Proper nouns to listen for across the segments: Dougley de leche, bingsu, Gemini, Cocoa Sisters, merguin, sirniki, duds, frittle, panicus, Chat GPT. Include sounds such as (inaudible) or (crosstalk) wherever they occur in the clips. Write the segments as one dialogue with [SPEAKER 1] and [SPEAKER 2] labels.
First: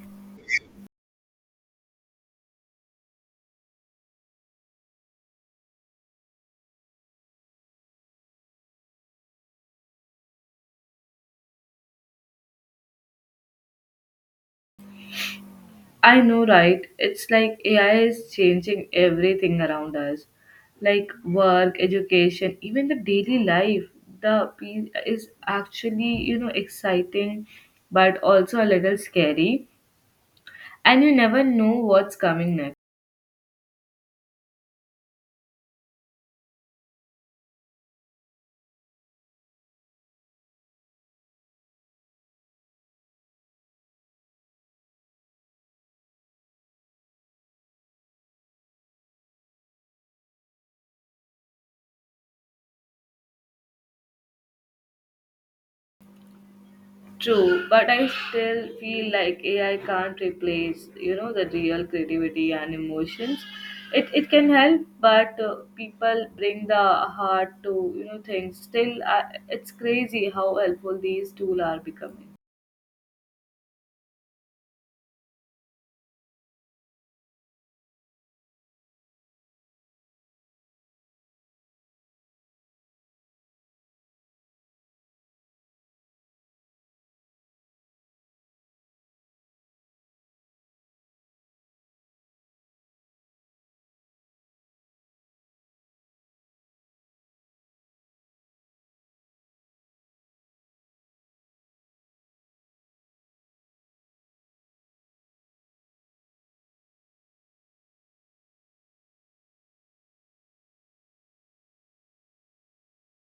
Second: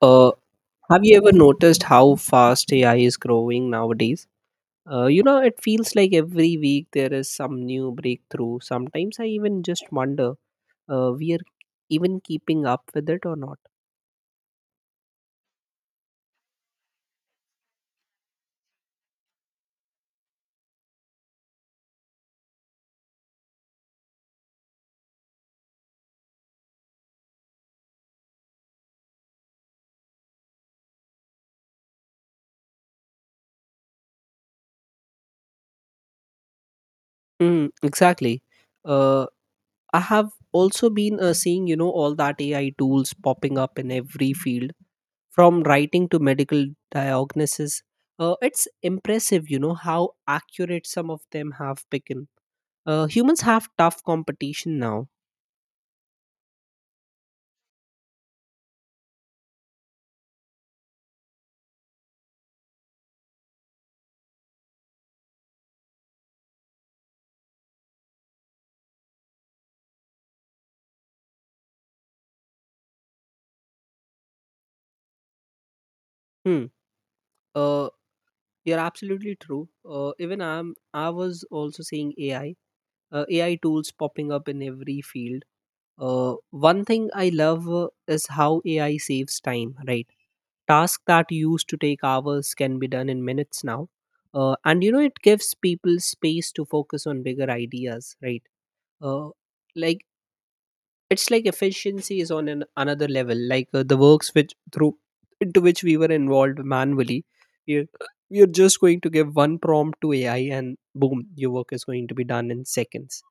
[SPEAKER 1] Uh, have you ever noticed how fast AI is growing nowadays? It feels like every week there is some new breakthrough. Sometimes I even just wonder we are even keeping up with it or not.
[SPEAKER 2] I know, right? It's like AI is changing everything around us, like work, education, even the daily life. The piece is actually, you know, exciting, but also a little scary, and you never know what's coming next.
[SPEAKER 1] Mm, exactly. Uh, I have also been seeing, all that AI tools popping up in every field, from writing to medical diagnosis. It's impressive, you know, how accurate some of them have become. Humans have tough competition now.
[SPEAKER 2] True, but I still feel like AI can't replace, you know, the real creativity and emotions. It can help, but people bring the heart to things. Still, it's crazy how helpful these tools are becoming.
[SPEAKER 1] Hmm. Uh, you're absolutely true. Even I was also seeing AI, AI tools popping up in every field. One thing I love is how AI saves time, right? Tasks that used to take hours can be done in minutes now. And you know, it gives people space to focus on bigger ideas, right? Uh, like it's like efficiency is on another level, like the works which through into which we were involved manually, you're, you're just going to give one prompt to AI, and boom, your work is going to be done in seconds.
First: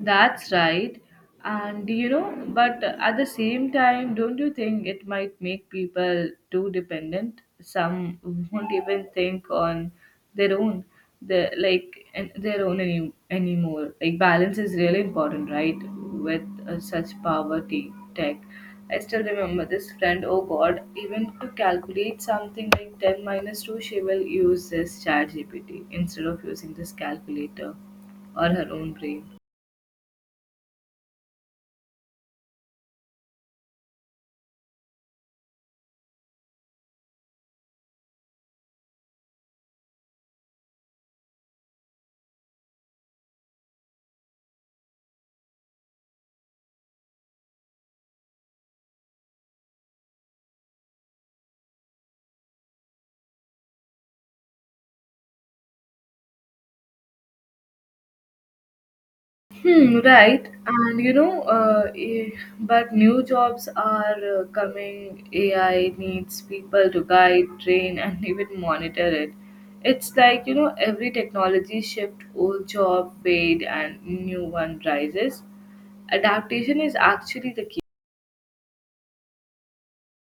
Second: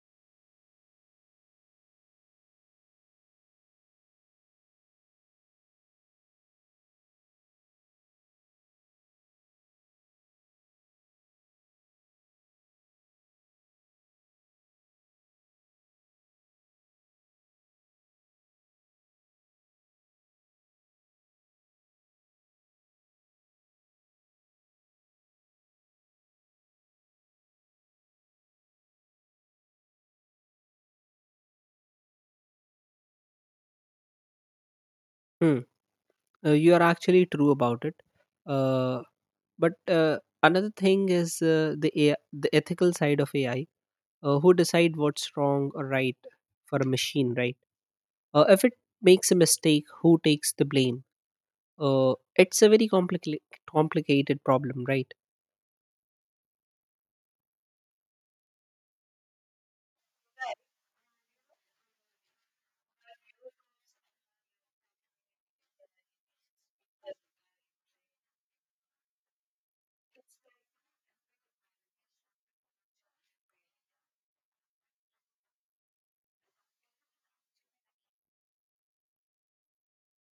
[SPEAKER 2] That's right. And you know, but at the same time, don't you think it might make people too dependent? Some won't even think on their own, the like and their own any, anymore. Like balance is really important, right? With such poverty tech. I still remember this friend. Oh God, even to calculate something like ten minus two, she will use this Chat GPT instead of using this calculator or her own brain.
[SPEAKER 1] Hmm. You are actually true about it. Uh, but uh, another thing is the AI, the ethical side of AI. Who decide what's wrong or right for a machine, right? If it makes a mistake, who takes the blame? It's a very complicated problem, right?
[SPEAKER 2] Hmm, right. And you know, but new jobs are coming. AI needs people to guide, train, and (laughs) even monitor it. It's like, you know, every technology shift, old job fade and new one rises. Adaptation is actually the key.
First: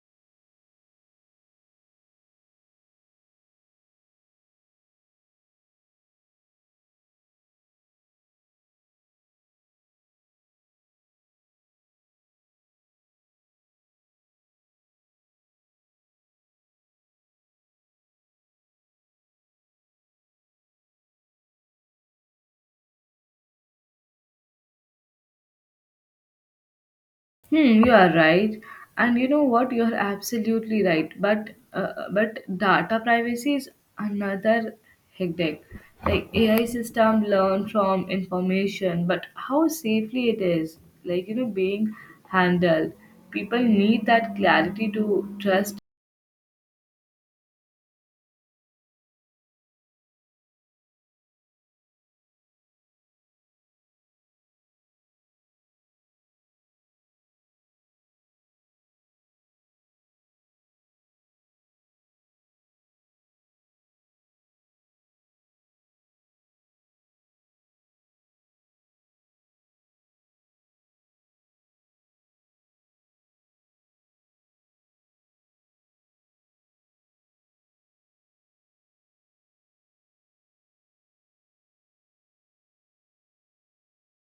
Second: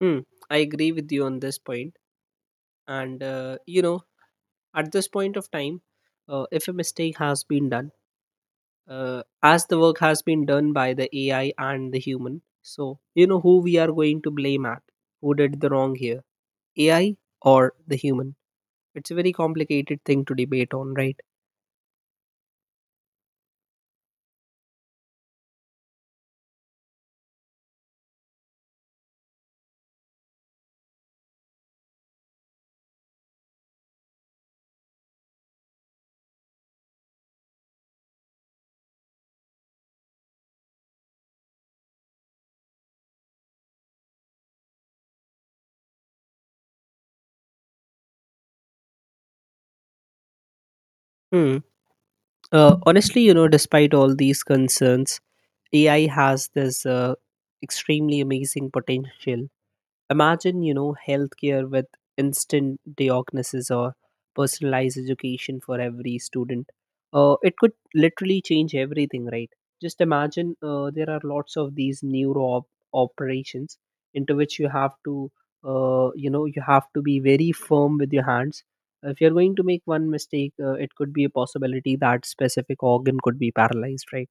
[SPEAKER 1] Hmm, I agree with you on this point. And, you know, at this point of time, if a mistake has been done, as the work has been done by the AI and the human, so, you know, who we are going to blame at? Who did the wrong here? AI or the human? It's a very complicated thing to debate on, right?
[SPEAKER 2] Hmm, you are right, and you know what? You are absolutely right. But data privacy is another hectic. Like AI system learn from information, but how safely it is, like you know, being handled. People need that clarity to trust.
[SPEAKER 1] Hmm. Honestly, you know, despite all these concerns, AI has this extremely amazing potential. Imagine, you know, healthcare with instant diagnosis or personalized education for every student. It could literally change everything, right? Just imagine there are lots of these operations into which you have to, you know, you have to be very firm with your hands. If you're going to make one mistake, it could be a possibility that specific organ could be paralyzed, right?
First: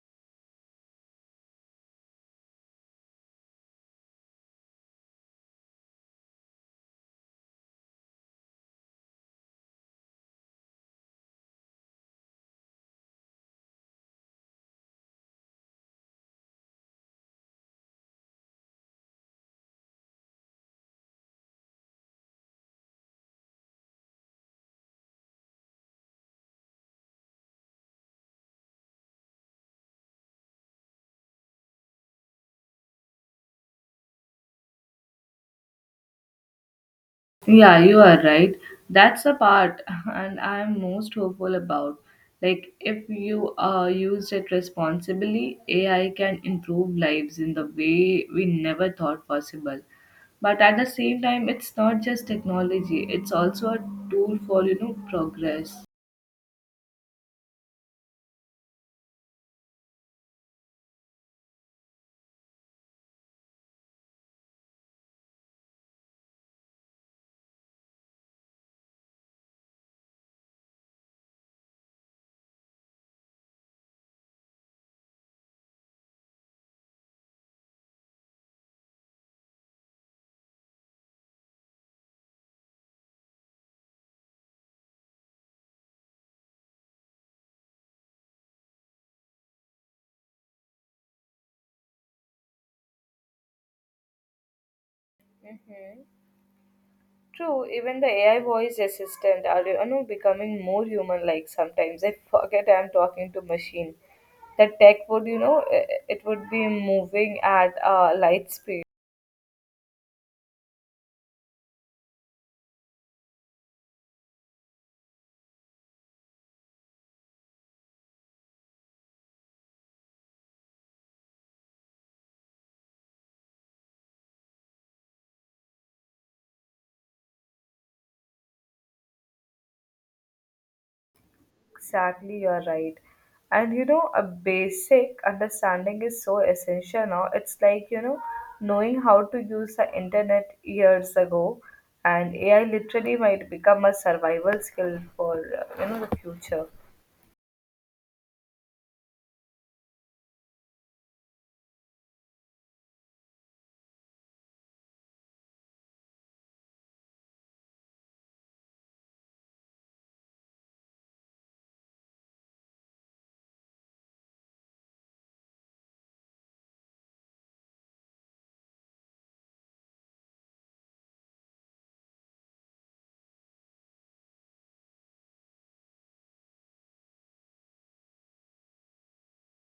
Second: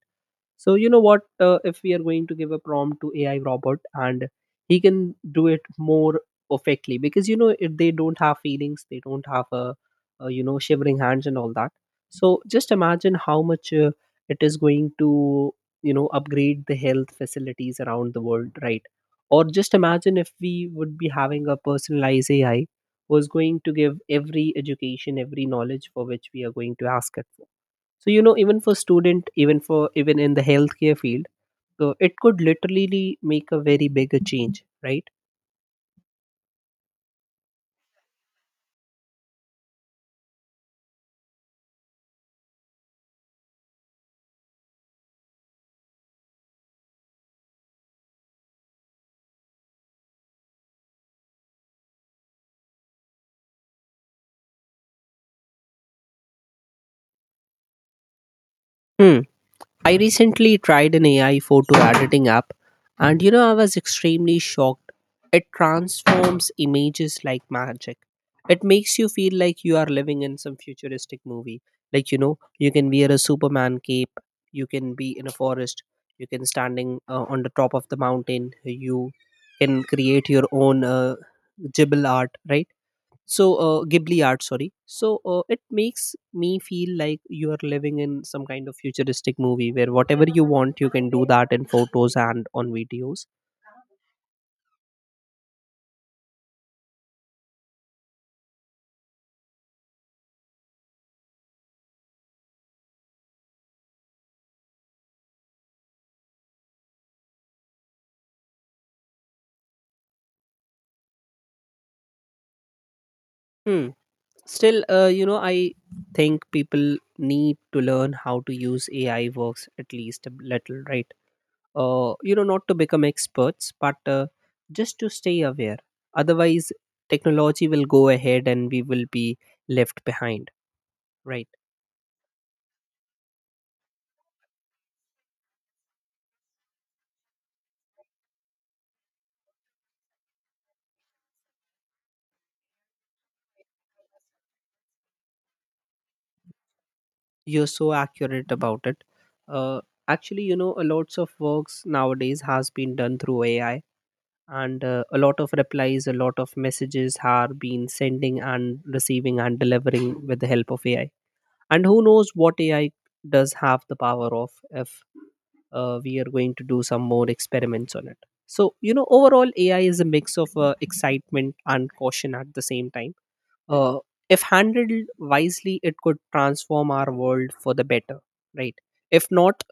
[SPEAKER 1] So you know what? If we are going to give a prompt to AI robot, and he can do it more perfectly because you know it, they don't have feelings, they don't have a, you know, shivering hands and all that. So just imagine how much it is going to, you know, upgrade the health facilities around the world, right? Or just imagine if we would be having a personalized AI who is going to give every education, every knowledge for which we are going to ask it. So you know, even for student, even for even in the healthcare field, so it could literally make a very big a change, right?
[SPEAKER 2] Yeah, you are right. That's the part, (laughs) and I'm most hopeful about. Like, if you use it responsibly, AI can improve lives in the way we never thought possible. But at the same time, it's not just technology; it's also a tool for you know progress.
[SPEAKER 1] Hmm. I recently tried an AI photo editing app, and you know, I was extremely shocked. It transforms images like magic. It makes you feel like you are living in some futuristic movie. Like, you know, you can wear a Superman cape, you can be in a forest, you can standing on the top of the mountain, you can create your own Jibble art, right? so ghibli art, sorry. So it makes me feel like you are living in some kind of futuristic movie where whatever you want, you can do that in photos and on videos.
[SPEAKER 2] True, even the AI voice assistant are you know becoming more human-like sometimes. I forget I'm talking to machine. The tech would, you know, it would be moving at a light speed.
[SPEAKER 1] Hmm. Still, I think people need to learn how to use AI works at least a little, right? You know, not to become experts, but just to stay aware, otherwise technology will go ahead, and we will be left behind, right?
[SPEAKER 2] Exactly, you're right. And you know, a basic understanding is so essential now. It's like, you know, knowing how to use the internet years ago, and AI literally might become a survival skill for, you know, the future.
[SPEAKER 1] You're so accurate about it. Uh, Actually, you know, a lots of works nowadays has been done through AI, and a lot of replies, a lot of messages are being sending and receiving and delivering with the help of AI. And who knows what AI does have the power of, if we are going to do some more experiments on it. So you know, overall AI is a mix of excitement and caution at the same time. uh, if handled wisely, it could transform our world for the better, right? If not,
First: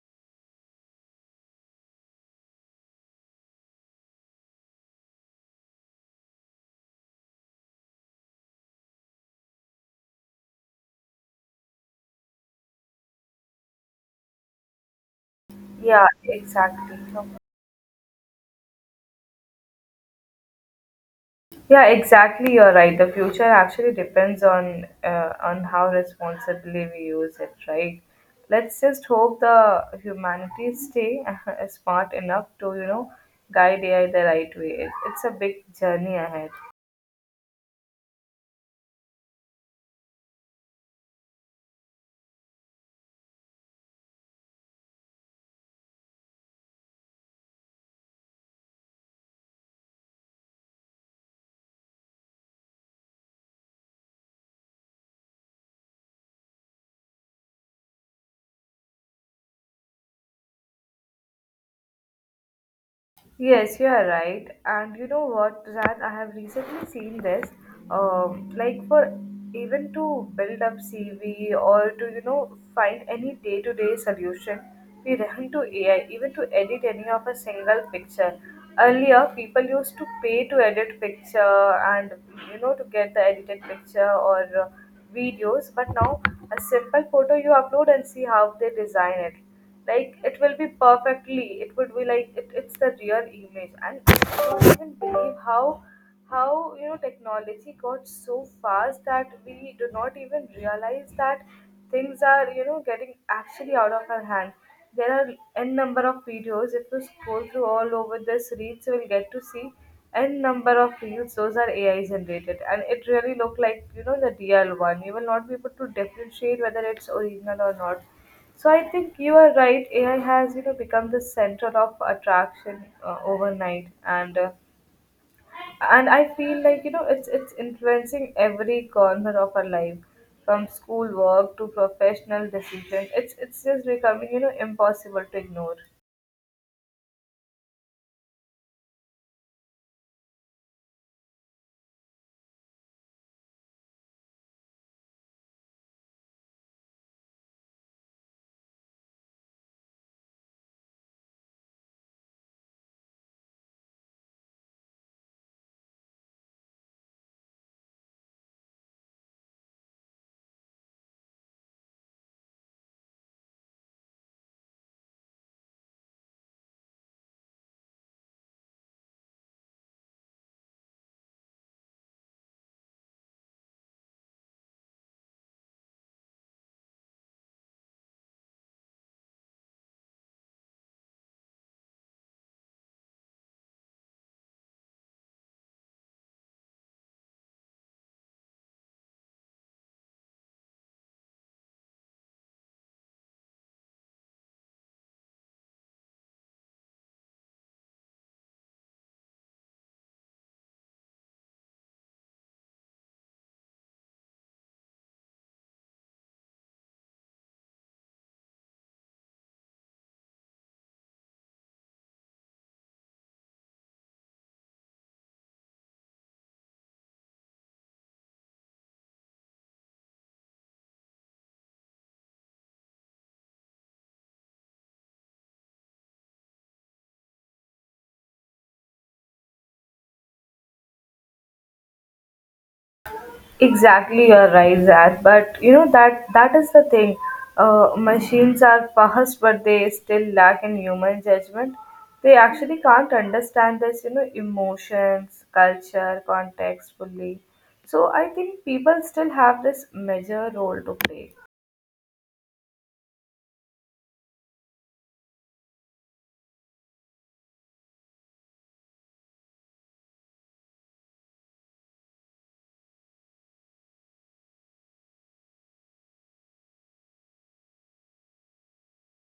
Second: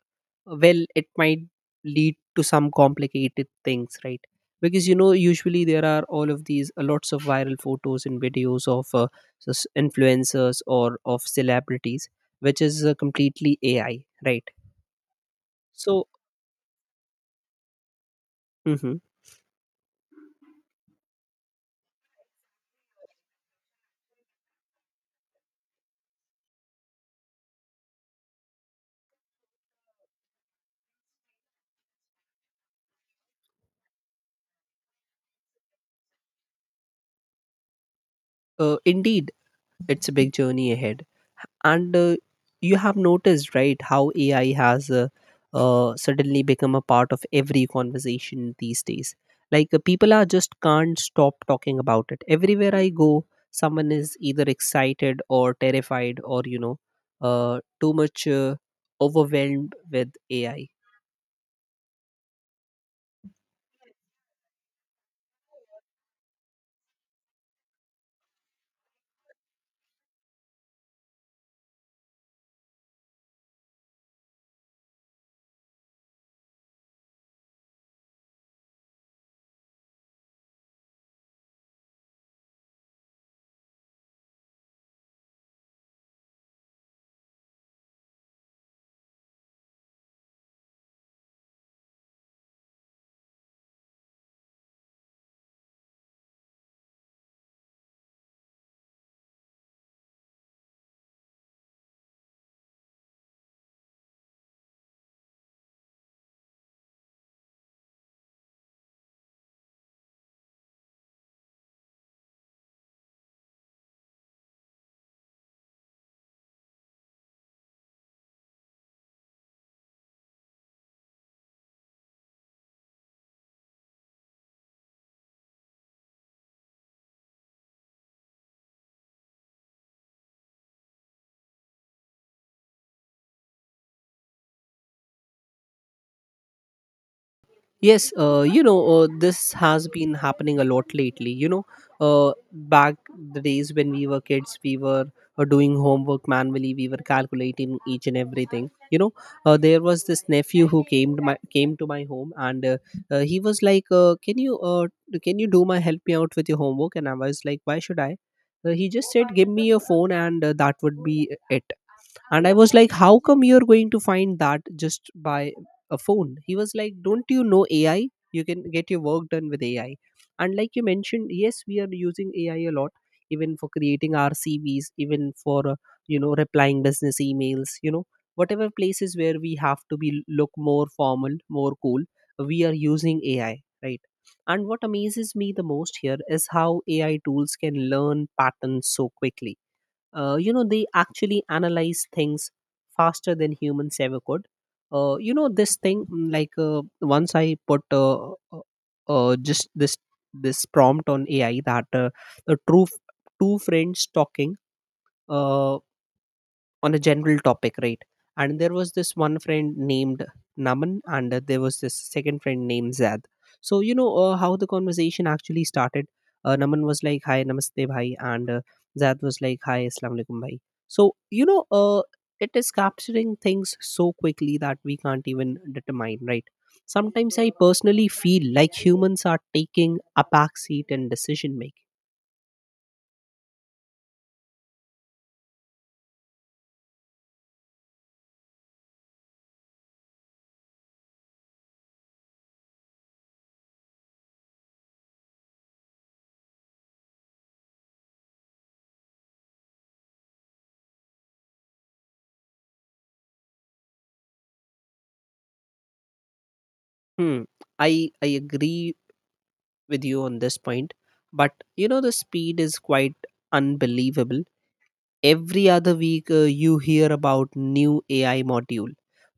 [SPEAKER 1] well, it might lead to some complicated things, right? Because you know, usually there are all of these lots of viral photos and videos of influencers or of celebrities which is completely AI, right?
[SPEAKER 2] Yeah,
[SPEAKER 1] So,
[SPEAKER 2] exactly.
[SPEAKER 1] mhm,
[SPEAKER 2] Yeah, exactly. You're right. The future actually depends on how responsibly we use it, right? Let's just hope the humanity stay (laughs) smart enough to you know guide AI the right way. It's a big journey ahead.
[SPEAKER 1] indeed, it's a big journey ahead. And you have noticed, right, how AI has suddenly become a part of every conversation these days. Like people are just can't stop talking about it. Everywhere I go, someone is either excited or terrified, or you know, too much overwhelmed with AI.
[SPEAKER 2] Yes, you are right. And you know what, Zan, I have recently seen this. Like for even to build up CV or to you know find any day-to-day solution, we run to AI. Even to edit any of a single picture. Earlier, people used to pay to edit picture and you know to get the edited picture or videos. But now, a simple photo you upload and see how they design it, like it will be perfectly, it would be like it's the real image, and I don't even believe how you know technology got so fast that we do not even realize that things are you know getting actually out of our hands. There are n number of videos. If you scroll through all over this reels, you will get to see n number of reels. Those are AI generated, and it really look like you know the DL one. You will not be able to differentiate whether it's original or not. So I think you are right. AI has you know become the center of attraction overnight, and and I feel like you know it's influencing every corner of our life, from school work to professional decisions. It's just becoming you know impossible to ignore.
[SPEAKER 1] Yes, this has been happening a lot lately. You know, back the days when we were kids, we were doing homework manually. We were calculating each and everything. You know, there was this nephew who came to my home, and he was like, can you do my help me out with your homework?" And I was like, "Why should I?" He just said, "Give me your phone, and that would be it." And I was like, how come you're going to find that just by a phone? He was like, don't you know AI? You can get your work done with AI. And like you mentioned, yes, we are using AI a lot, even for creating our CVs, even for you know, replying business emails, you know, whatever places where we have to be look more formal, more cool, we are using AI, right? And what amazes me the most here is how AI tools can learn patterns so quickly. You know, they actually analyze things faster than humans ever could. Uh, you know this thing mm, like once I put just this this prompt on AI that the true f- two friends talking uh, on a general topic, right? And there was this one friend named Naman, and there was this second friend named Zad. So you know how the conversation actually started. Naman was like, "Hi, Namaste, bhai," and Zad was like, "Hi, Assalamu alaikum, bhai." So you know, it is capturing things so quickly that we can't even determine, right? Sometimes I personally feel like humans are taking a backseat in decision making.
[SPEAKER 2] Exactly, you're right, Zach. But you know that is the thing, machines are fast, but they still lack in human judgment. They actually can't understand this you know emotions, culture, context fully. So I think people still have this major role to play.
[SPEAKER 1] Hmm. I agree with you on this point. But you know, the speed is quite unbelievable. Every other week, you hear about new AI module,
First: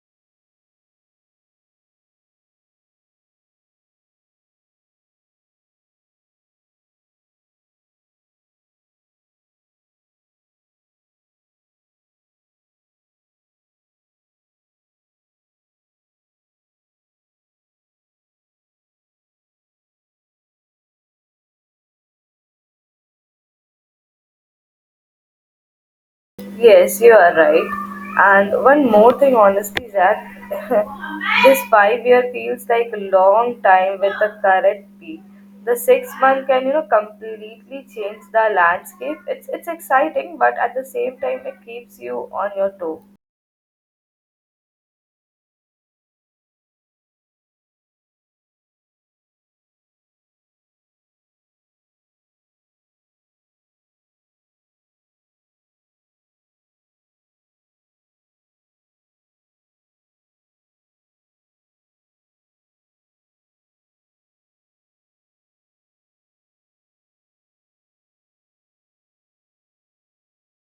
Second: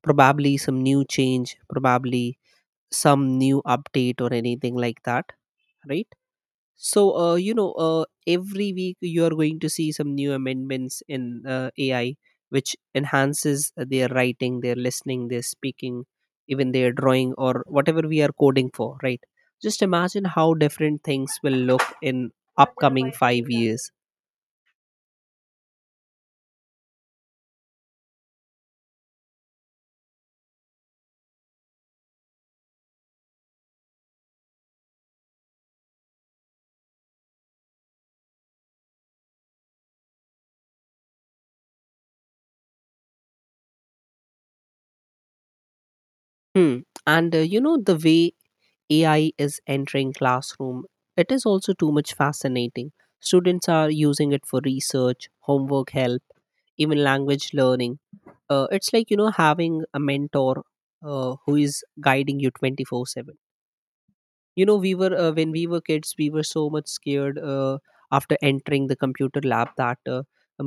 [SPEAKER 1] probably some new change, probably some new update or anything like that, right? So, every week you are going to see some new amendments in AI, which enhances their writing, their listening, their speaking, even their drawing, or whatever we are coding for, right? Just imagine how different things will look in upcoming 5 years.
[SPEAKER 2] Yes, you are right. And one more thing, honestly, Zach, (laughs) this 5 year feels like a long time with the current peak. The 6 month can you know completely change the landscape. It's exciting, but at the same time, it keeps you on your toe.
[SPEAKER 1] Hmm. And you know, the way AI is entering classroom, it is also too much fascinating. Students are using it for research, homework help, even language learning. It's like, you know, having a mentor who is guiding you 24/7. You know, we were when we were kids, we were so much scared after entering the computer lab that uh,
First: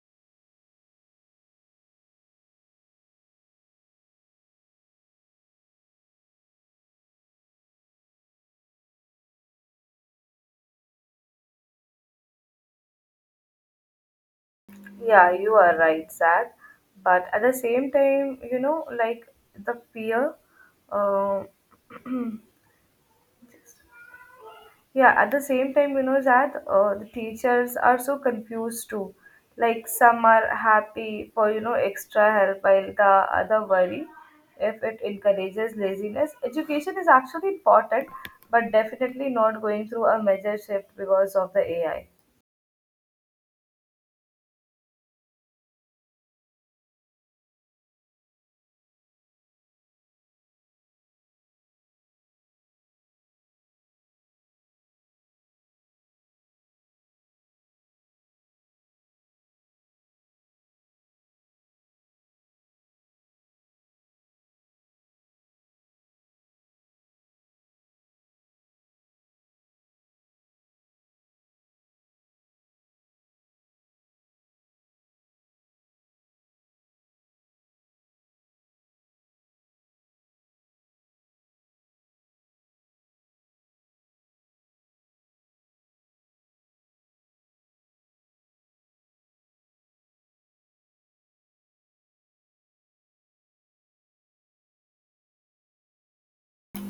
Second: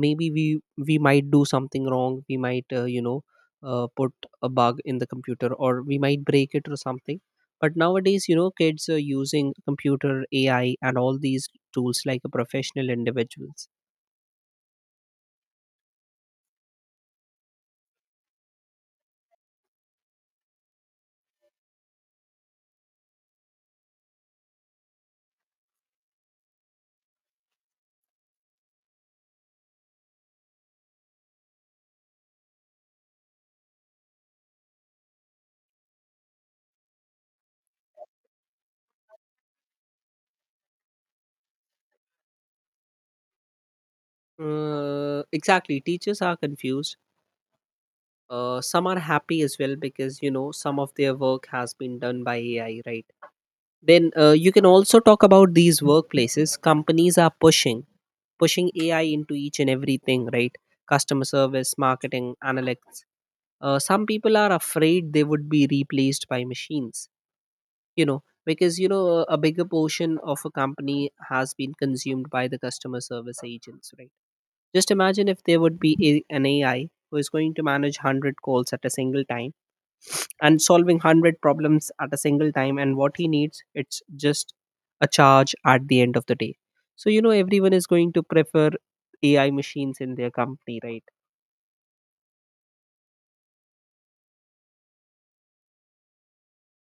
[SPEAKER 1] maybe we we might do something wrong, we might, put a bug in the computer, or we might break it or something. But nowadays, you know, kids are using computer, AI, and all these tools like a professional individuals.
[SPEAKER 2] Yeah, you are right, Zach. But at the same time, you know, like the fear. Um (clears throat) Yeah, at the same time, you know that the teachers are so confused too. Like some are happy for you know extra help, while the other worry if it encourages laziness. Education is actually important, but definitely not going through a major shift because of the AI.
[SPEAKER 1] Exactly, teachers are confused. Some are happy as well, because you know, some of their work has been done by AI, right? Then you can also talk about these workplaces. Companies are pushing AI into each and everything, right? Customer service, marketing, analytics. Some people are afraid they would be replaced by machines. You know, because you know, a bigger portion of a company has been consumed by the customer service agents, right? Just imagine if there would be an AI who is going to manage 100 calls at a single time and solving 100 problems at a single time. And what he needs? It's just a charge at the end of the day. So you know, everyone is going to prefer AI machines in their company, right?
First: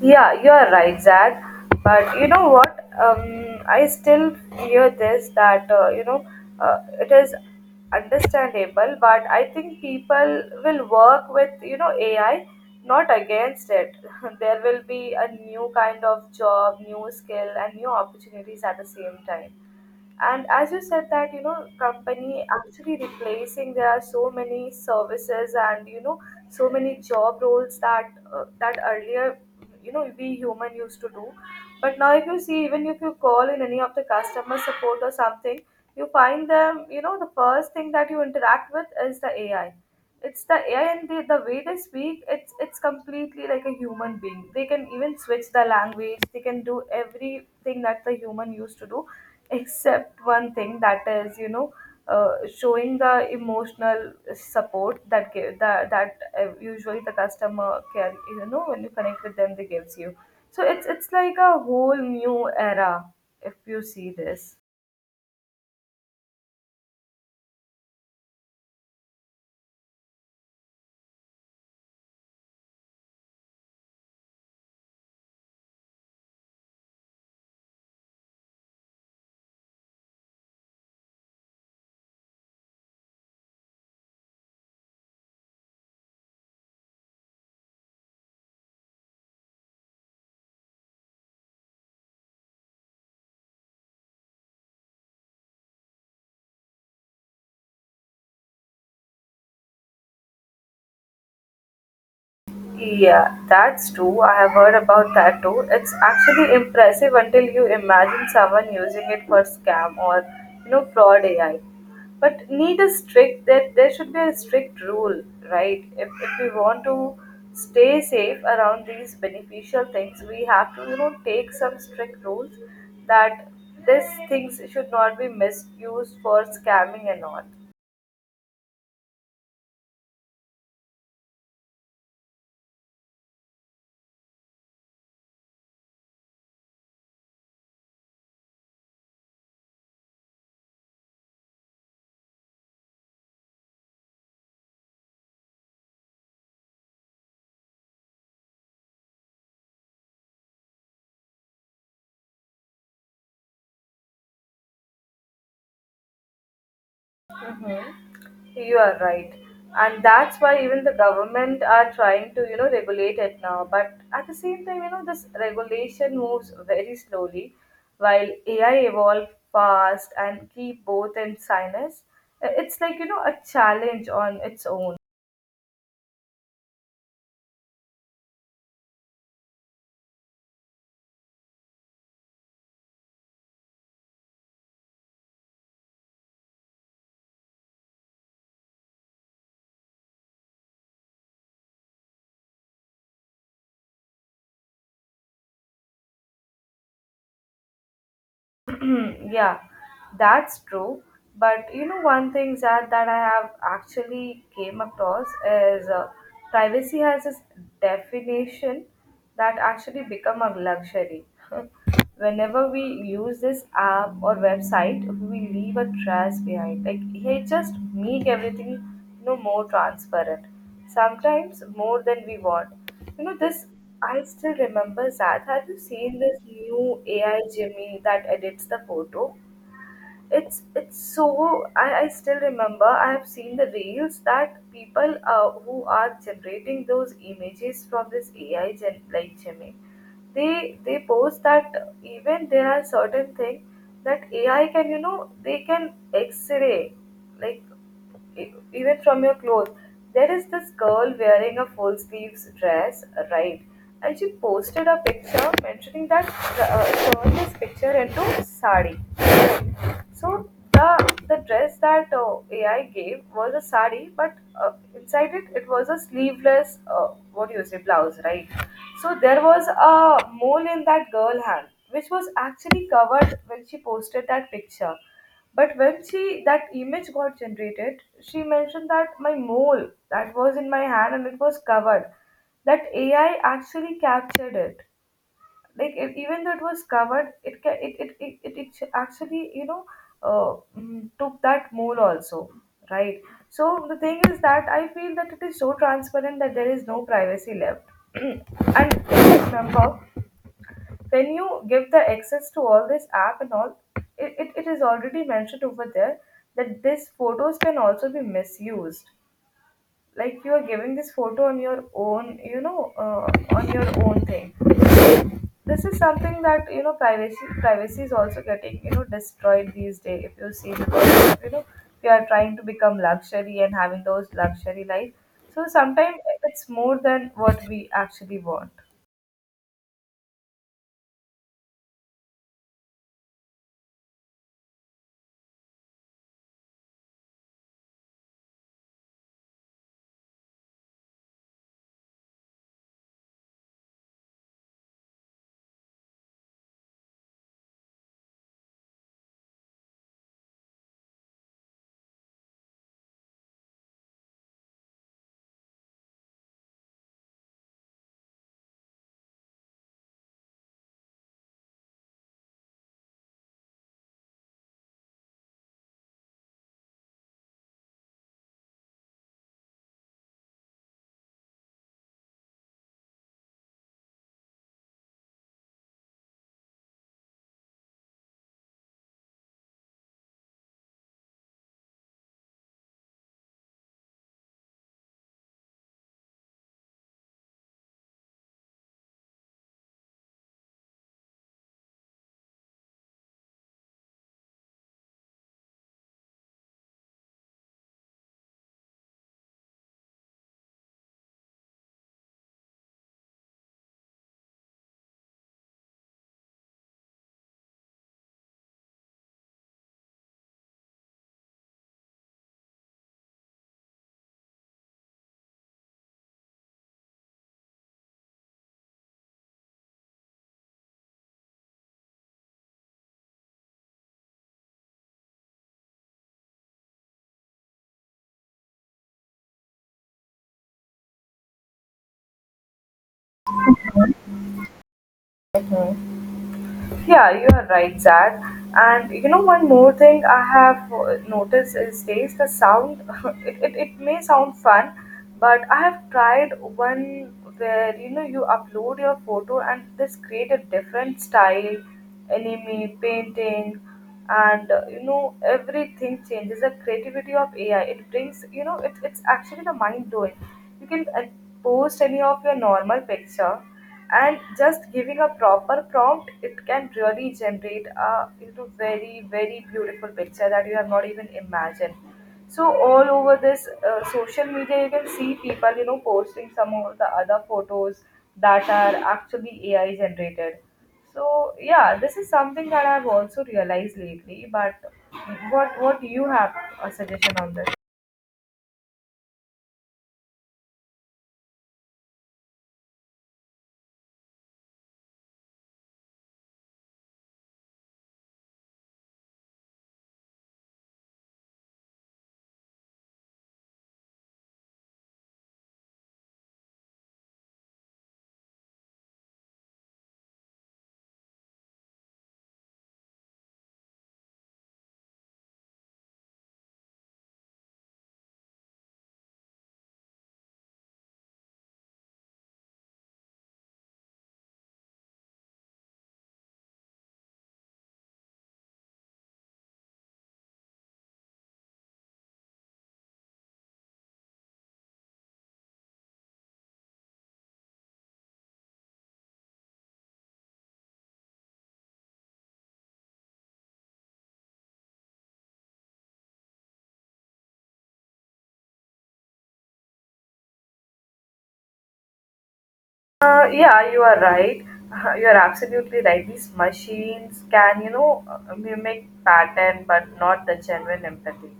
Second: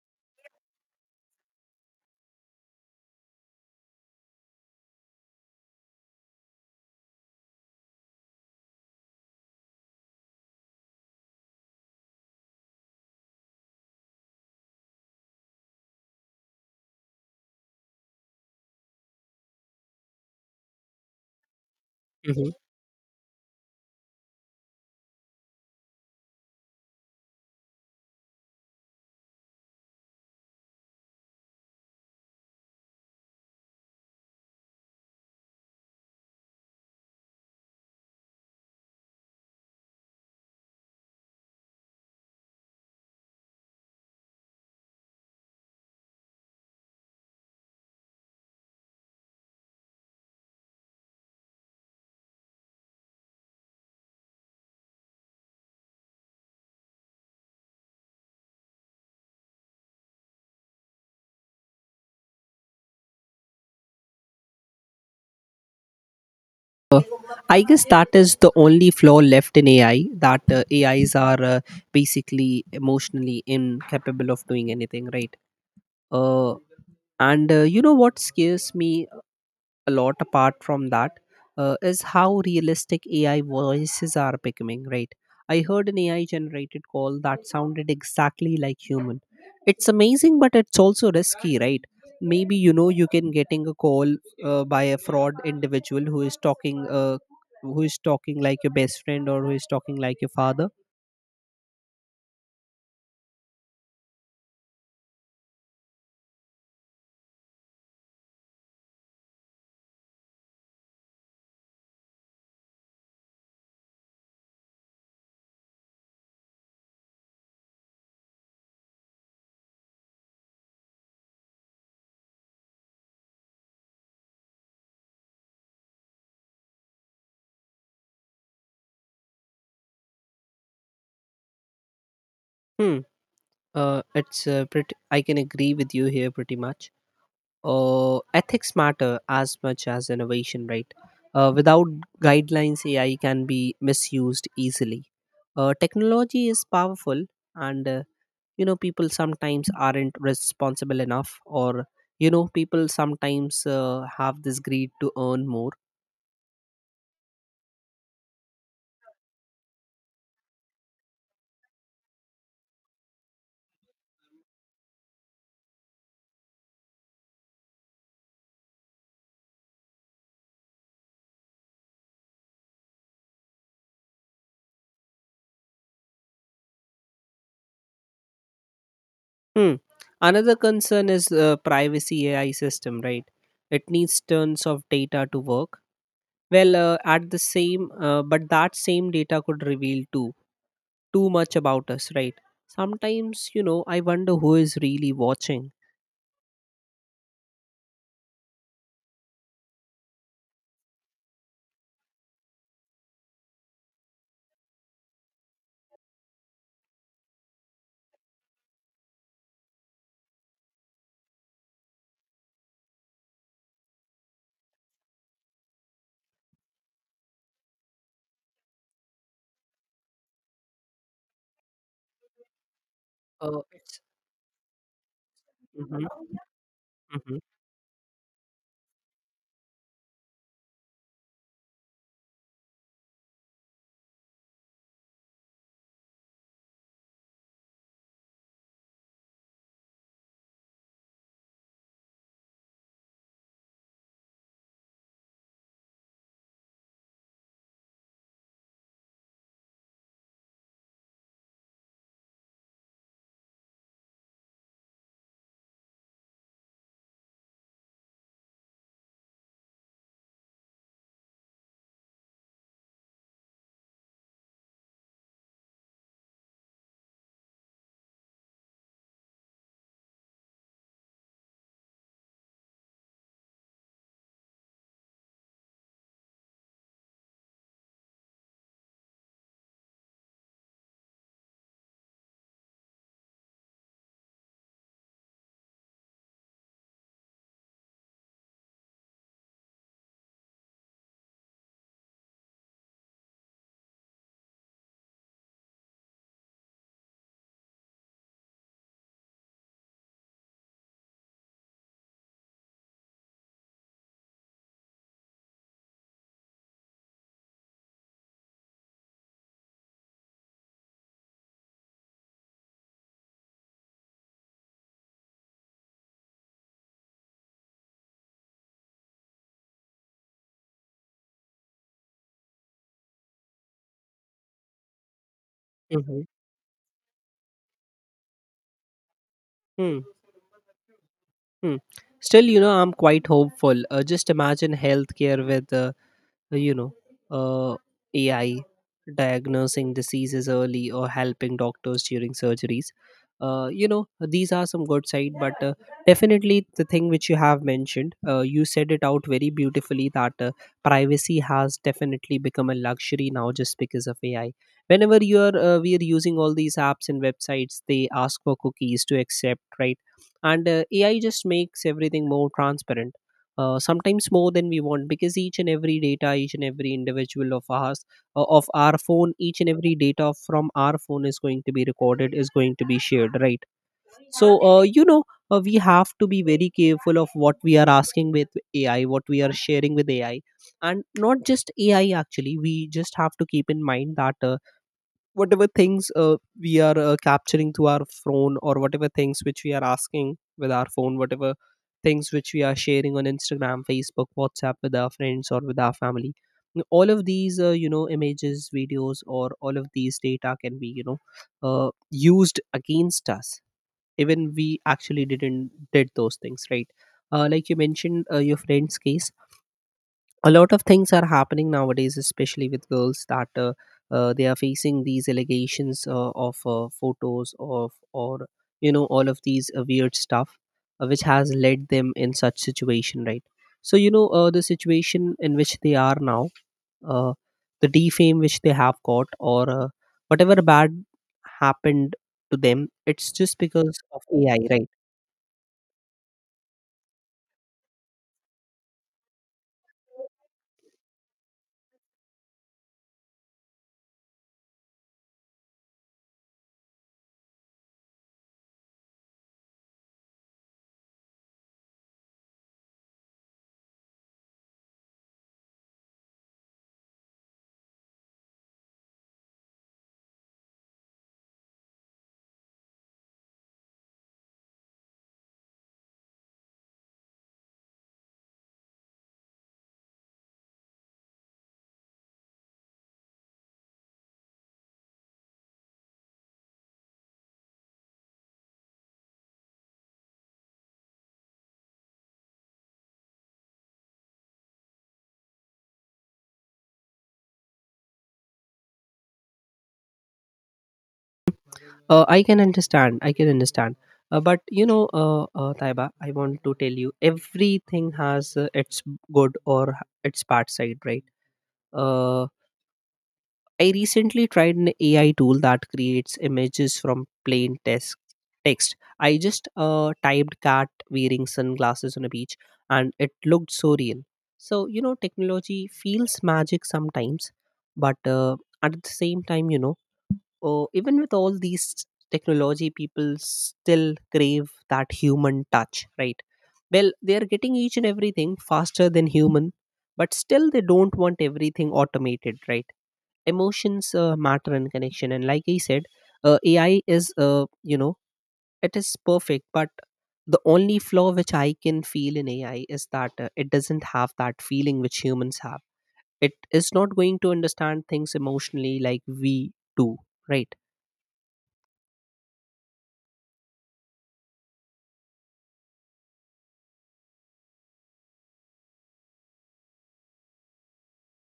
[SPEAKER 2] Yeah, you are right, Zach. But you know what? I still hear this that you know it is understandable, but I think people will work with you know AI, not against it. (laughs) There will be a new kind of job, new skill, and new opportunities at the same time. And as you said that you know company
[SPEAKER 1] Mhm.
[SPEAKER 2] actually replacing, there are so many services and you know so many job roles that that earlier you know we human used to do. But now if you see, even if you call in any of the customer support or something, you find them, you know, the first thing that you interact with is the AI. It's the AI, and the way they speak, it's completely like a human being. They can even switch the language. They can do everything that the human used to do, except one thing, that is you know showing the emotional support, that give that usually the customer care, you know, when you connect with them, they gives you. So it's like a whole new era if you see this.
[SPEAKER 1] Uh, I guess that is the only flaw left in AI, that AIs are basically emotionally incapable of doing anything, right? Uh, and what scares me a lot apart from that is how realistic AI voices are becoming, right? I heard an AI generated call that sounded exactly like human. It's amazing, but it's also risky, right? Maybe you can getting a call by a fraud individual who is talking like your best friend or who is talking like your father.
[SPEAKER 2] Yeah, that's true. I have heard about that too. It's actually impressive until you imagine someone using it for scam or you know fraud AI. But need a strict that there should be a strict rule, right? If we want to stay safe around these beneficial things, we have to you know take some strict rules that these things should not be misused for scamming and all.
[SPEAKER 1] Hmm. It's pretty. I can agree with you here pretty much. Ethics matter as much as innovation, right? Without guidelines, AI can be misused easily. Technology is powerful, and people sometimes aren't responsible enough, or people sometimes have this greed to earn more.
[SPEAKER 2] You are right. And that's why even the government are trying to, you know, regulate it now. But at the same time, you know, this regulation moves very slowly while AI evolve fast and keep both in sinus. It's like, you know, a challenge on its own.
[SPEAKER 1] Hmm. Another concern is privacy AI system, right? It needs tons of data to work. But that same data could reveal too much about us, right? Sometimes, I wonder who is really watching.
[SPEAKER 2] (clears throat) Yeah, that's true. But you know, one thing that I have actually came across is privacy has this definition that actually become a luxury. (laughs) Whenever we use this app or website, we leave a trace behind. Like, hey, just make everything you know more transparent, sometimes more than we want. You know, this,
[SPEAKER 1] It's
[SPEAKER 2] I still remember Zad. Have you seen
[SPEAKER 1] hmm
[SPEAKER 2] this new
[SPEAKER 1] hmm
[SPEAKER 2] AI Jimmy that edits the photo? It's so I still remember I have seen the reels that people who are generating those images from this AI gen like Gemini, they post that even there are certain things that AI can you know they can X-ray like even from your clothes. There is this girl wearing a full sleeves dress, right? And she posted a picture mentioning that turned this picture into sari. So the dress that AI gave was a sari, but inside it it was a sleeveless what do you say blouse, right? So there was a mole in that girl hand, which was actually covered when she posted that picture. But when she that image got generated, she mentioned that my mole that was in my hand and it was covered. That AI actually captured it, like even though it was covered, it ca- it actually you know uh, took that mole also, right? So the thing is that I feel that it is so transparent that there is no privacy left. (clears throat) And if you remember, when you give the access to all this app and all, it is already mentioned over there that these photos can also be misused. Like you are giving this photo on your own you know on your own thing. This is something that you know privacy is also getting you know destroyed these days if you see, because you know we are trying to become luxury and having those luxury life. So
[SPEAKER 1] hmm
[SPEAKER 2] sometimes it's more than what we actually want.
[SPEAKER 1] hmm hmm. Still, I'm quite hopeful. Just imagine healthcare with uh, you know, uh, AI diagnosing diseases early or helping doctors during surgeries. These are some good side, but definitely the thing which you have mentioned, you said it out very beautifully that privacy has definitely become a luxury now just because of AI. Whenever you are we are using all these apps and websites, they ask for cookies to accept, right? And AI just makes everything more transparent, sometimes more than we want, because each and every data, each and every individual of us, of our phone, each and every data from our phone is going to be recorded, is going to be shared, right? So we have to be very careful of what we are asking with AI, what we are sharing with AI. And not just AI, actually we just have to keep in mind that whatever things we are capturing through our phone, or whatever things which we are asking with our phone, whatever things which we are sharing on Instagram, Facebook, WhatsApp with our friends or with our family, all of these, images, videos, or all of these data can be, used against us, even we actually didn't did those things, right? Like you mentioned, your friend's case, a lot of things are happening nowadays, especially with girls, that they are facing these allegations of photos of, or all of these weird stuff which has led them in such situation, right? So the situation in which they are now, uh, the defame which they have got, or whatever bad happened to them, it's just because of AI, right?
[SPEAKER 2] Yeah, you are right, Zach. And you know, one more thing I have noticed is days the sound. (laughs) It may sound fun, but I have tried one where you know you upload your photo and this create a different style, anime, painting, and you know everything changes. The creativity of AI it brings, you know, it, it's actually the mind blowing. You can post any of your normal picture, and just giving a proper prompt it can really generate a you know very very beautiful picture that you have not even imagined. So all over this social media you can see people you know posting some of the other photos that are actually AI generated. So yeah, this is something that I've also realized lately, but what do you have a suggestion on this?
[SPEAKER 1] I can understand. But you know, Taiba, I want to tell you, everything has its good or h- its bad side, right? Uh, I recently tried an AI tool that creates images from plain text. I just typed cat wearing sunglasses on a beach, and it looked so real. So you know, technology feels magic sometimes, but at the same time, you know. Oh, even with all these technology, people still crave that human touch, right? Well, they are getting each and everything faster than human, but still they don't want everything automated, right? Emotions matter in connection, and like I said, AI is, it is perfect, but the only flaw which I can feel in AI is that it doesn't have that feeling which humans have. It is not going to understand things emotionally like we do, right?
[SPEAKER 2] Yeah, you are right. (laughs) You are absolutely right. These machines can, you know, mimic pattern, but not the genuine empathy.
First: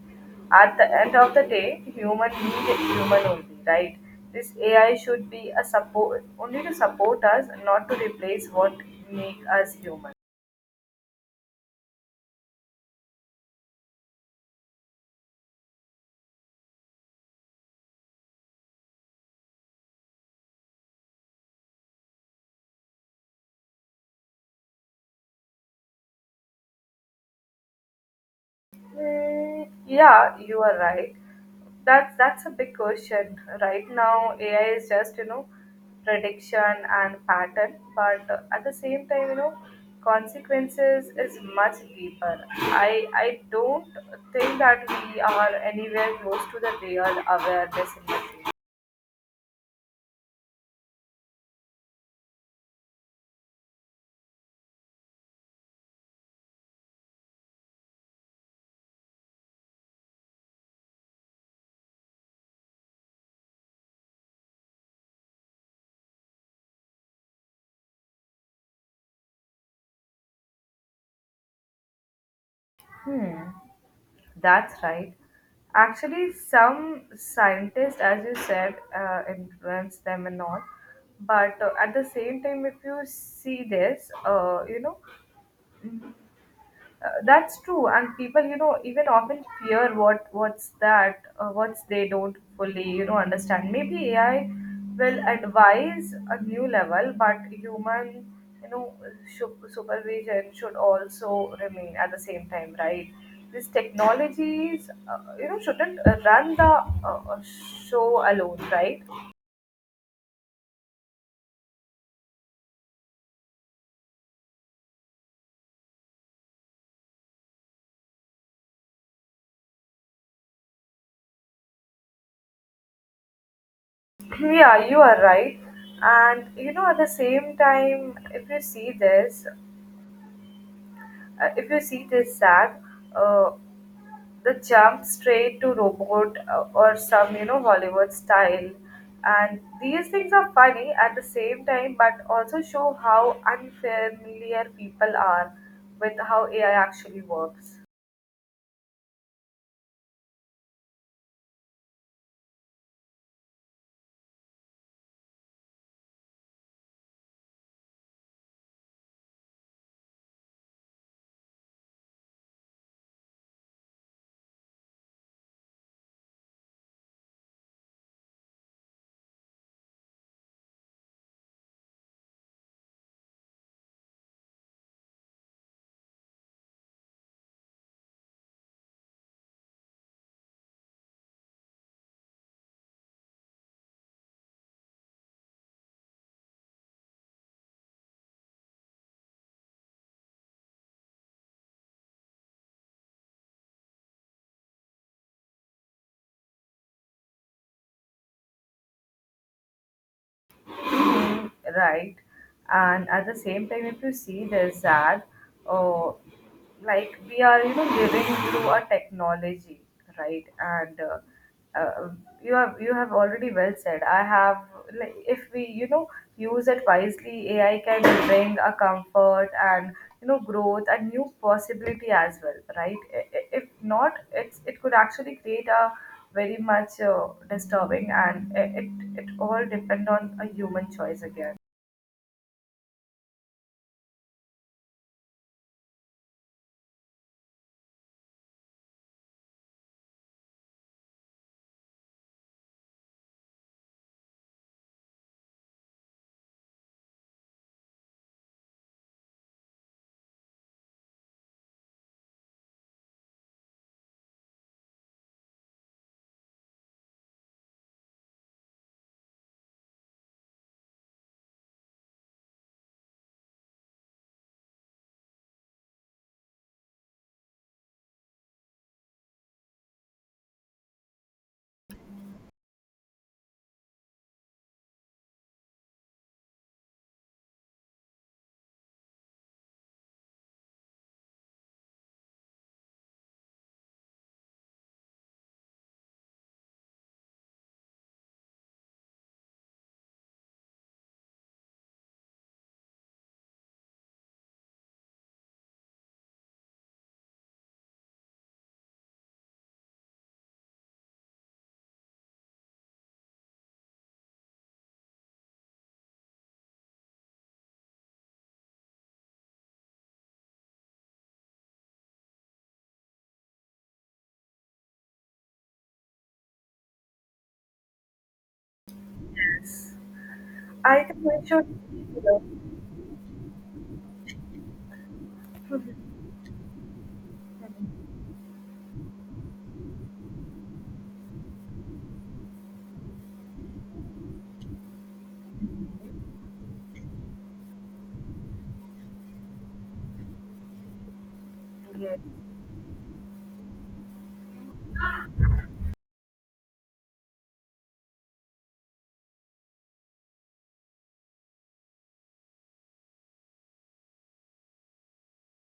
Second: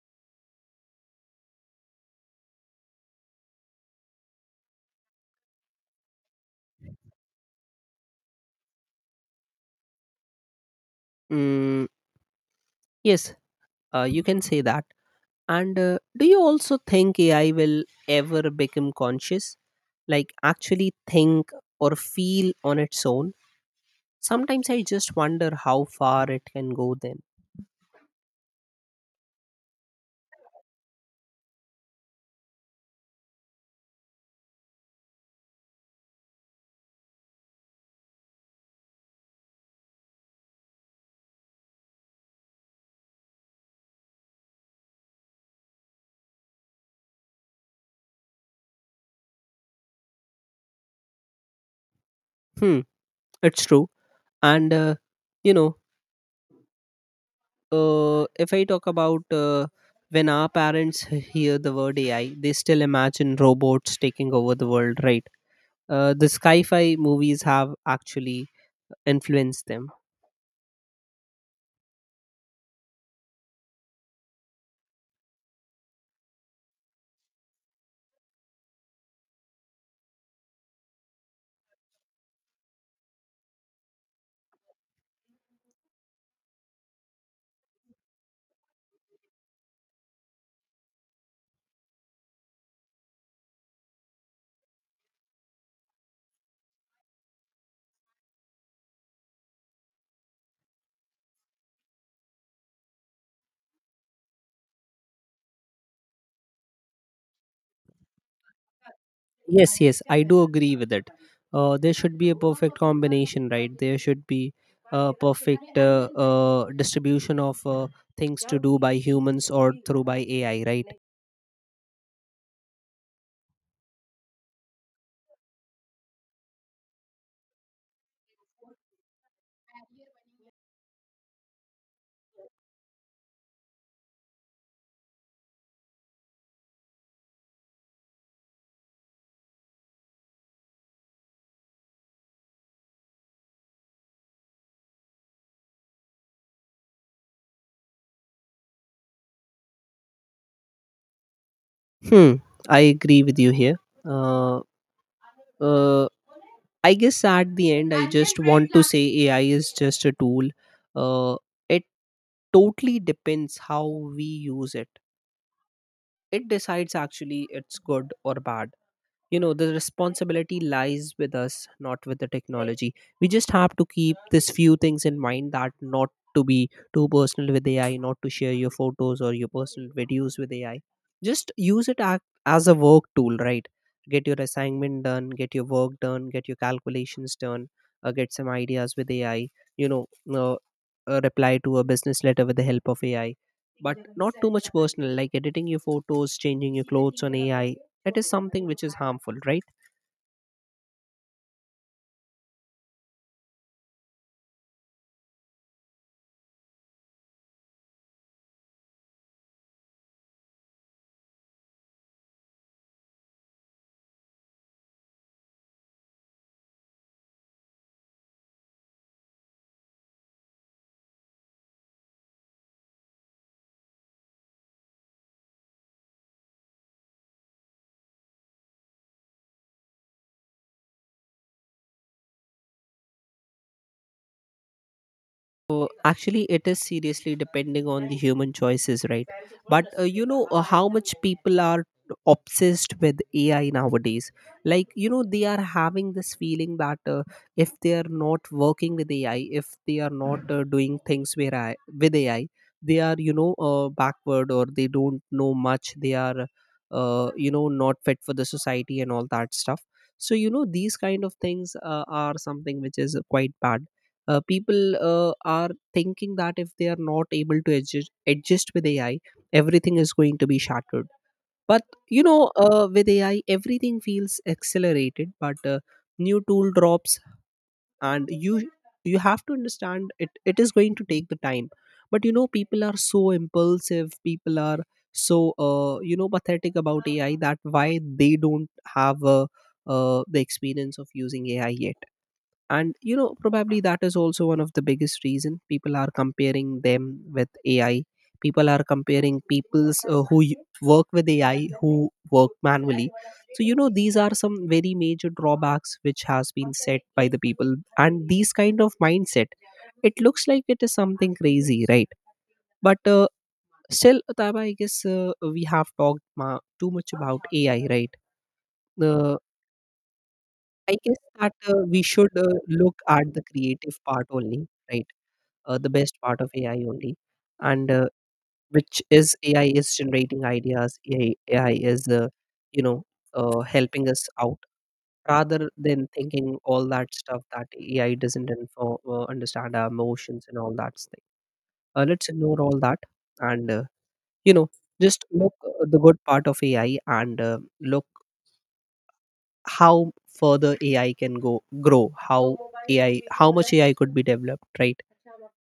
[SPEAKER 2] At the end of the day, human need is human only, right? This AI should be a support only to support us, not to replace what make us human.
[SPEAKER 1] Mm, yes, you can say that. And do you also think AI will ever become conscious, like actually think or feel on its own? Sometimes I just wonder how far it can go then.
[SPEAKER 2] Mm, yeah, you are right. That's a big question. Right now, AI is just you know prediction and pattern, but at the same time, you know consequences is much deeper. I don't think that we are anywhere close to the real awareness in the.
[SPEAKER 1] Hmm, it's true. And, uh, you know, if I talk about when our parents hear the word AI, they still imagine robots taking over the world, right? The sci fi movies have actually influenced them.
[SPEAKER 2] That's right. Actually, some scientists, as you said, influence them and all. But at the same time, if you see this, you know, that's true, and people, you know, even often fear what what's they don't fully, you know, understand. Maybe AI will advise a new level, but human, you know, supervision should also remain at the same time, right? These technologies, you know, shouldn't run the uh, show alone, right?
[SPEAKER 1] Yes, yes, I do agree with it. There should be a perfect combination, right? There should be a perfect distribution of things to do by humans or through by AI, right?
[SPEAKER 2] (clears throat) Yeah, you are right. And you know, at the same time, if you see this. If you see this sad, uh, the jump straight to robot or some you know Hollywood style, and these things are funny at the same time, but also show how unfamiliar people are with how AI actually works.
[SPEAKER 1] Hmm, I agree with you here. Uh, uh, I guess at the end, I just want to say AI is just a tool. Uh, it totally depends how we use it. It decides actually it's good or bad. You know the responsibility lies with us, not with the technology. We just have to keep this few things in mind: that not to be too personal with AI, not to share your photos or your personal videos with AI, just use it as a work tool, right? Get your assignment done, get your work done, get your calculations done, get some ideas with AI. you know uh, Reply to a business letter with the help of AI, but not too much personal, like editing your photos, changing your clothes on AI. That is something which is harmful, right?
[SPEAKER 2] (gasps) Mm, right, and at the same time if you see there's that oh, like we are you know living through a technology, right? And you have already well said I have, like if we you know use it wisely AI can bring a comfort and you know growth and new possibility as well, right? If not, it could actually create a very much disturbing, and it all depend on a human choice again.
[SPEAKER 1] Actually, it is seriously depending on the human choices, right? But how much people are obsessed with AI nowadays. Like you know, they are having this feeling that if they are not working with AI, if they are not doing things where I, with AI, they are backward, or they don't know much. They are not fit for the society and all that stuff. So you know these kind of things are something which is quite bad. People are thinking that if they are not able to adjust with AI, everything is going to be shattered. But you know with AI everything feels accelerated, but new tool drops, and you have to understand it, it is going to take the time. But you know people are so impulsive, people are so pathetic about AI, that why they don't have the experience of using AI yet. And you know probably that is also one of the biggest reason people are comparing them with AI, people are comparing people's who work with AI, who work manually. So you know these are some very major drawbacks which has been set by the people, and these kind of mindset, it looks like it is something crazy, right? But still Taba, I guess we have talked too much about AI, right? uh, I
[SPEAKER 2] I think
[SPEAKER 1] guess
[SPEAKER 2] we
[SPEAKER 1] that
[SPEAKER 2] should.
[SPEAKER 1] we should look at the creative part only, right? The best part of AI only, and which is AI is generating ideas, AI is you know helping us out, rather than thinking all that stuff that AI doesn't understand our emotions and all that thing. Let's ignore all that, and you know just look the good part of AI, and look how further AI can go grow, how AI, how much AI could be developed, right?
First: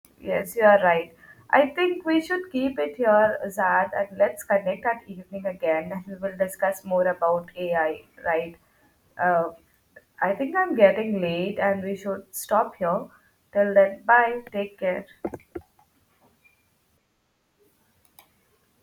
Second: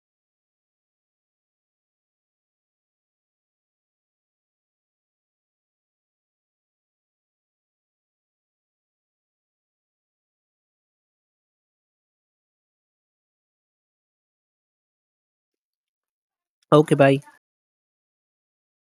[SPEAKER 2] (laughs) Yes, you are right. I think we should keep it here, Zad, and let's connect at evening again and we will discuss more about AI, right? uh, I think I'm getting late and we should stop here. Till then, bye, take care.
[SPEAKER 1] Okay, bye.